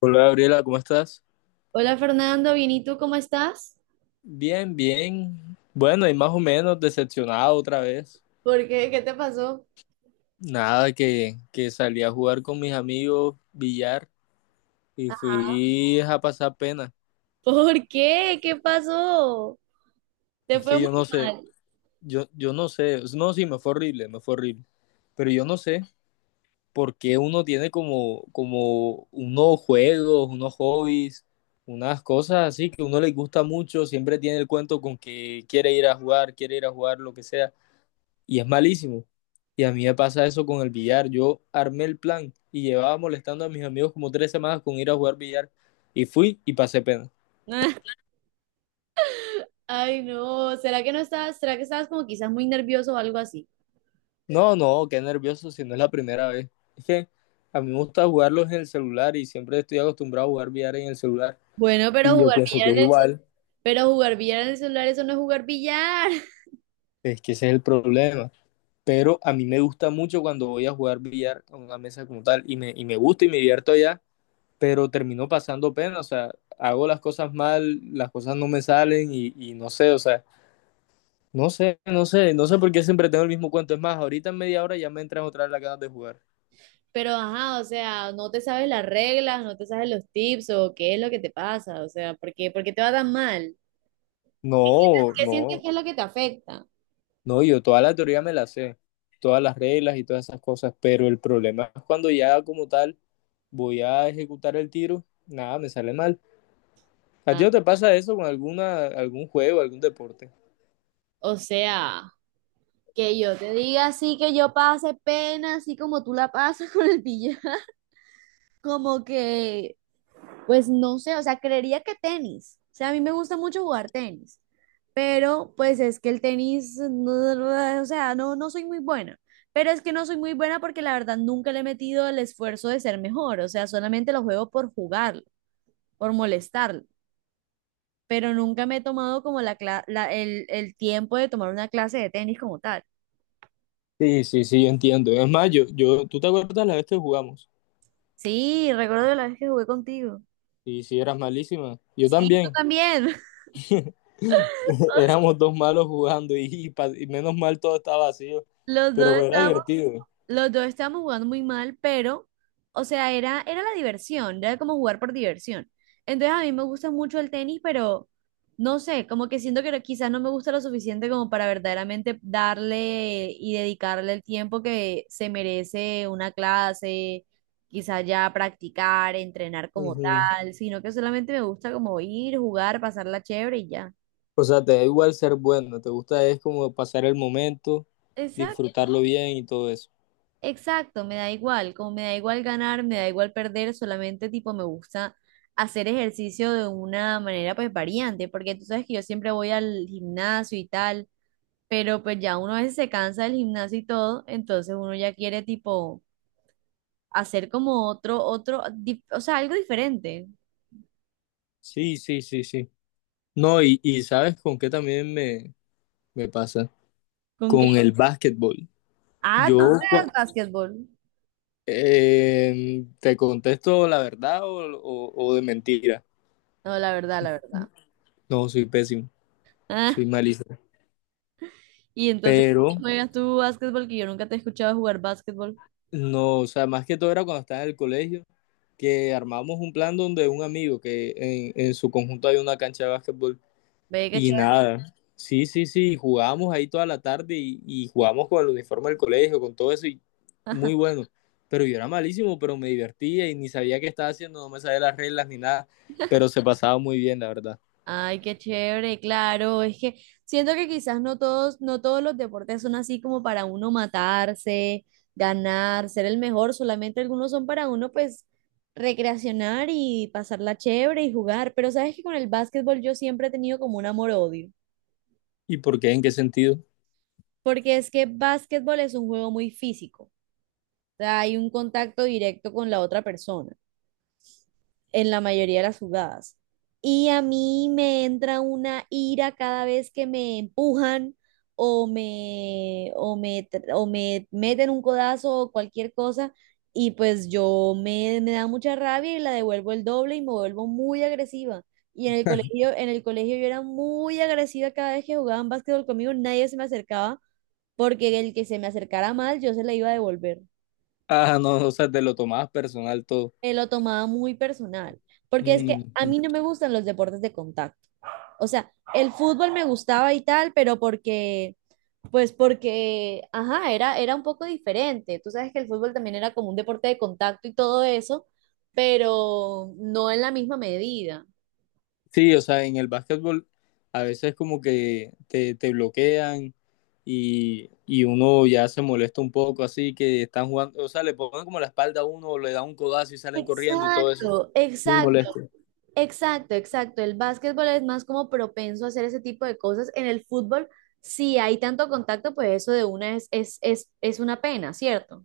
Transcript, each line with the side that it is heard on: left: Hola Gabriela, ¿cómo estás?
right: Hola Fernando, bien, ¿y tú cómo estás?
left: Bien, bien. Bueno, y más o menos decepcionado otra vez.
right: ¿Por qué? ¿Qué te pasó?
left: Nada, que salí a jugar con mis amigos billar y fui a pasar pena.
right: ¿Por qué? ¿Qué pasó? Te
left: Es
right: fue
left: que yo
right: muy
left: no sé,
right: mal.
left: yo no sé, no, sí, me fue horrible, me fue horrible. Pero yo no sé por qué uno tiene como unos juegos, unos hobbies, unas cosas así que a uno le gusta mucho, siempre tiene el cuento con que quiere ir a jugar, quiere ir a jugar, lo que sea y es malísimo. Y a mí me pasa eso con el billar. Yo armé el plan y llevaba molestando a mis amigos como 3 semanas con ir a jugar billar. Y fui y pasé pena.
right: Ay, no, ¿será que no estabas, será que estabas como quizás muy nervioso o algo así?
left: No, no, qué nervioso si no es la primera vez. Es que a mí me gusta jugarlos en el celular y siempre estoy acostumbrado a jugar billar en el celular.
right: Bueno,
left: Y
right: pero
left: yo
right: jugar
left: pienso
right: billar
left: que es
right: en el,
left: igual.
right: pero jugar billar en el celular, eso no es jugar billar.
left: Es que ese es el problema. Pero a mí me gusta mucho cuando voy a jugar billar a una mesa como tal. Y me gusta y me divierto allá, pero terminó pasando pena. O sea, hago las cosas mal, las cosas no me salen no sé. O sea, no sé por qué siempre tengo el mismo cuento. Es más, ahorita en media hora ya me entran otra vez las ganas de jugar.
right: Pero ajá, o sea, no te sabes las reglas, no te sabes los tips o qué es lo que te pasa, o sea, ¿por qué te va tan mal?
left: No,
right: ¿Qué
left: no,
right: sientes que es lo que te afecta?
left: no, yo toda la teoría me la sé, todas las reglas y todas esas cosas, pero el problema es cuando ya como tal voy a ejecutar el tiro, nada, me sale mal. ¿A ti
right: Ah,
left: no te pasa eso con alguna, algún juego, algún deporte?
right: o sea, que yo te diga así que yo pase pena, así como tú la pasas con el billar. Como que, pues no sé, o sea, creería que tenis. O sea, a mí me gusta mucho jugar tenis, pero pues es que el tenis, o sea, no, no soy muy buena. Pero es que no soy muy buena porque la verdad nunca le he metido el esfuerzo de ser mejor. O sea, solamente lo juego por jugarlo, por molestarlo. Pero nunca me he tomado como la, cla- la- el tiempo de tomar una clase de tenis como tal.
left: Sí, sí, sí, yo entiendo. Es más, ¿tú te acuerdas la vez que jugamos?
right: Sí, recuerdo la vez que jugué contigo.
left: Y si eras malísima, yo
right: Sí, tú
left: también.
right: también.
left: Éramos dos malos jugando y menos mal todo estaba vacío,
right: Los dos
left: pero era
right: estábamos,
left: divertido.
right: los dos estábamos jugando muy mal, pero, o sea, era la diversión, era como jugar por diversión. Entonces a mí me gusta mucho el tenis, pero no sé, como que siento que no, quizás no me gusta lo suficiente como para verdaderamente darle y dedicarle el tiempo que se merece una clase, quizás ya practicar, entrenar como
left: Ujú.
right: tal, sino que solamente me gusta como ir, jugar, pasarla chévere y
left: O sea, te da igual ser bueno, te gusta es como pasar el momento,
right: ya.
left: disfrutarlo bien y todo eso.
right: Exacto, me da igual, como me da igual ganar, me da igual perder, solamente tipo me gusta hacer ejercicio de una manera pues variante, porque tú sabes que yo siempre voy al gimnasio y tal, pero pues ya uno a veces se cansa del gimnasio y todo, entonces uno ya quiere tipo hacer como o sea, algo diferente.
left: Sí, sí, sí, sí. No, ¿sabes con qué también me pasa?
right: Con que,
left: Con el básquetbol.
right: ah,
left: Yo
right: tú
left: Ah,
right: juegas
left: cua-
right: básquetbol.
left: te contesto la verdad o de mentira.
right: No, la verdad, la verdad.
left: No, soy pésimo,
right: Ah,
left: soy malísimo.
right: y entonces,
left: Pero
right: ¿cómo juegas tú básquetbol? Que yo nunca te he escuchado jugar básquetbol.
left: no, o sea, más que todo era cuando estaba en el colegio, que armamos un plan donde un amigo que en su conjunto hay una cancha de básquetbol
right: Ve, qué
left: y
right: chévere.
left: nada. Sí, sí, sí, jugábamos ahí toda la tarde y jugábamos con el uniforme del colegio, con todo eso y muy bueno. Pero yo era malísimo, pero me divertía y ni sabía qué estaba haciendo, no me sabía las reglas ni nada, pero se pasaba muy bien, la verdad.
right: Ay, qué chévere, claro. Es que siento que quizás no todos los deportes son así como para uno matarse, ganar, ser el mejor. Solamente algunos son para uno, pues, recreacionar y pasarla chévere y jugar. Pero sabes que con el básquetbol yo siempre he tenido como un amor-odio,
left: ¿Y por qué? ¿En qué sentido?
right: porque es que básquetbol es un juego muy físico. O sea, hay un contacto directo con la otra persona en la mayoría de las jugadas. Y a mí me entra una ira cada vez que me empujan o me meten un codazo o cualquier cosa. Y pues me da mucha rabia y la devuelvo el doble y me vuelvo muy agresiva. Y en el colegio yo era muy agresiva cada vez que jugaban básquetbol conmigo, nadie se me acercaba porque el que se me acercara mal yo se la iba a devolver.
left: Ah, no, o sea, te lo tomabas personal todo.
right: Me lo tomaba muy personal, porque es que a
left: Mm.
right: mí no me gustan los deportes de contacto. O sea, el fútbol me gustaba y tal, pero porque, pues porque, ajá, era un poco diferente. Tú sabes que el fútbol también era como un deporte de contacto y todo eso, pero no en la misma medida.
left: Sí, o sea, en el básquetbol a veces como que te bloquean y uno ya se molesta un poco, así que están jugando. O sea, le ponen como la espalda a uno, le da un codazo y salen corriendo y todo eso.
right: Exacto,
left: Muy
right: exacto,
left: molesto.
right: exacto, exacto. El básquetbol es más como propenso a hacer ese tipo de cosas. En el fútbol, si hay tanto contacto, pues eso de una es una pena, ¿cierto?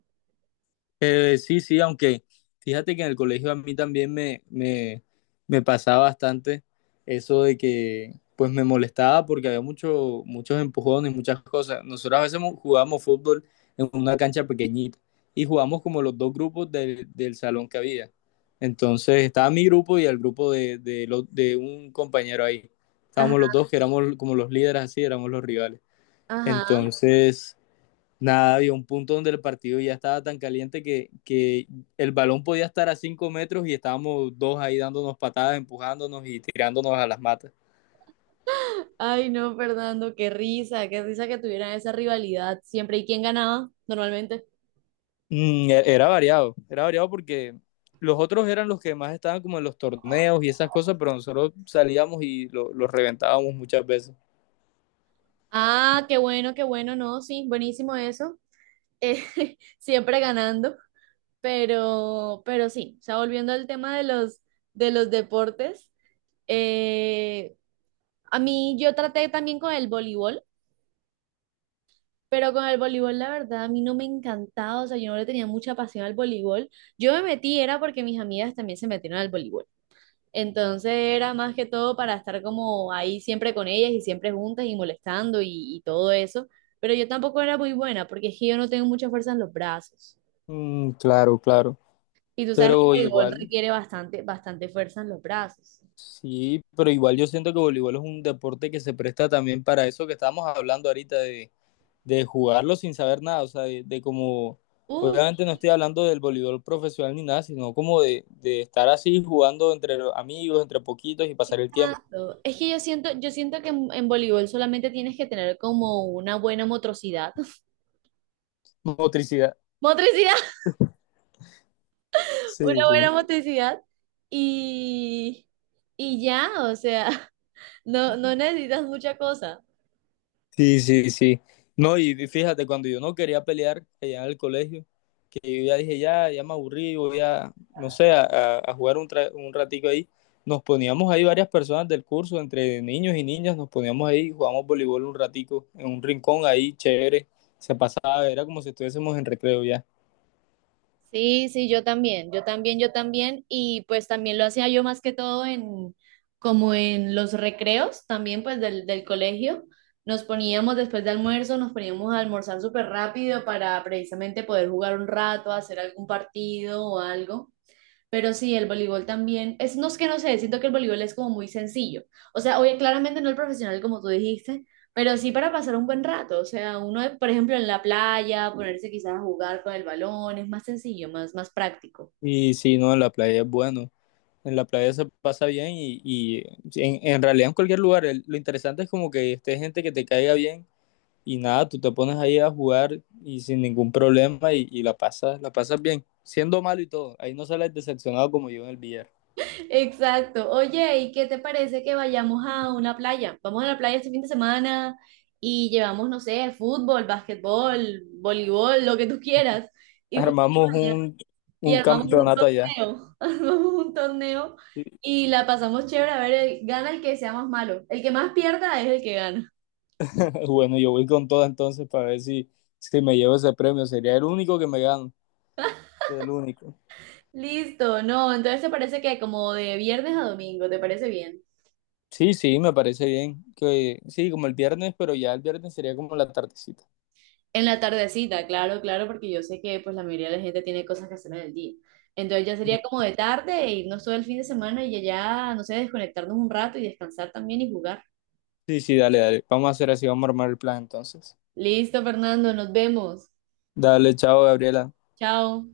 left: Sí, sí, aunque fíjate que en el colegio a mí también me pasaba bastante eso de que pues me molestaba porque había muchos empujones, muchas cosas. Nosotros a veces jugábamos fútbol en una cancha pequeñita y jugábamos como los dos grupos del salón que había. Entonces estaba mi grupo y el grupo de un compañero ahí. Estábamos los dos que éramos como los líderes así, éramos los rivales.
right: Ajá.
left: Entonces, nada, había un punto donde el partido ya estaba tan caliente que el balón podía estar a 5 metros y estábamos dos ahí dándonos patadas, empujándonos y tirándonos a las matas.
right: Ay, no, Fernando, qué risa que tuvieran esa rivalidad siempre. ¿Y quién ganaba normalmente?
left: Mm, era variado porque los otros eran los que más estaban como en los torneos y esas cosas, pero nosotros salíamos y los reventábamos muchas veces.
right: Ah, qué bueno, no, sí, buenísimo eso. Eh, siempre ganando, pero sí, o sea, volviendo al tema de los deportes, eh, a mí yo traté también con el voleibol, pero con el voleibol la verdad a mí no me encantaba, o sea, yo no le tenía mucha pasión al voleibol. Yo me metí era porque mis amigas también se metieron al voleibol. Entonces era más que todo para estar como ahí siempre con ellas y siempre juntas y molestando y todo eso. Pero yo tampoco era muy buena porque es que yo no tengo mucha fuerza en los brazos.
left: Mm, claro, claro.
right: Y tú sabes que el
left: Pero
right: voleibol
left: igual,
right: requiere bastante, bastante fuerza en los brazos.
left: sí, pero igual yo siento que voleibol es un deporte que se presta también para eso que estamos hablando ahorita de jugarlo sin saber nada. O sea, de como,
right: Uh,
left: obviamente no estoy hablando del voleibol profesional ni nada, sino como de estar así jugando entre amigos, entre poquitos y pasar el tiempo.
right: tanto. Es que yo siento que en voleibol solamente tienes que tener como una buena motricidad.
left: Motricidad.
right: Motricidad,
left: Sí,
right: una
left: sí.
right: buena motricidad. Y, y ya, o sea, no, no necesitas mucha cosa.
left: Sí, sí, sí. No, y fíjate, cuando yo no quería pelear allá en el colegio, que yo ya dije, ya, ya me aburrí, voy a, no sé, a jugar un ratico ahí. Nos poníamos ahí varias personas del curso, entre niños y niñas, nos poníamos ahí, jugamos voleibol un ratico, en un rincón ahí, chévere, se pasaba, era como si estuviésemos en recreo ya.
right: Sí, sí, yo también, y pues también lo hacía yo más que todo en, como en los recreos también pues del colegio, nos poníamos después de almuerzo, nos poníamos a almorzar súper rápido para precisamente poder jugar un rato, hacer algún partido o algo. Pero sí, el voleibol también, es, no es que no sé, siento que el voleibol es como muy sencillo. O sea, oye, claramente no el profesional como tú dijiste, pero sí para pasar un buen rato. O sea, uno, por ejemplo, en la playa, ponerse quizás a jugar con el balón, es más sencillo, más, más práctico.
left: Y sí, no, en la playa es bueno, en la playa se pasa bien y en realidad en cualquier lugar, lo interesante es como que esté gente que te caiga bien y nada, tú te pones ahí a jugar y sin ningún problema y la pasas bien, siendo malo y todo. Ahí no sales decepcionado como yo en el billar.
right: Exacto. Oye, ¿y qué te parece que vayamos a una playa? Vamos a la playa este fin de semana y llevamos, no sé, fútbol, básquetbol, voleibol, lo que tú quieras. Y jugamos
left: Armamos
right: allá.
left: un,
right: Y
left: un
right: armamos un
left: campeonato allá.
right: torneo, armamos un torneo y la pasamos chévere, a ver, el- gana el que sea más malo, el que más pierda es el que gana.
left: Bueno, yo voy con todo entonces para ver si, si me llevo ese premio. Sería el único que me gano, el único.
right: Listo, no, entonces te parece que como de viernes a domingo, ¿te parece bien?
left: Sí, sí, me parece bien. Que, sí, como el viernes, pero ya el viernes sería como la tardecita.
right: En la tardecita, claro, claro, porque yo sé que pues la mayoría de la gente tiene cosas que hacer en el día. Entonces ya sería como de tarde e irnos todo el fin de semana y allá, no sé, desconectarnos un rato y descansar también y jugar.
left: Sí, sí, dale, dale. Vamos a hacer así, vamos a armar el plan entonces.
right: Listo, Fernando, nos vemos.
left: Dale, chao, Gabriela.
right: Chao.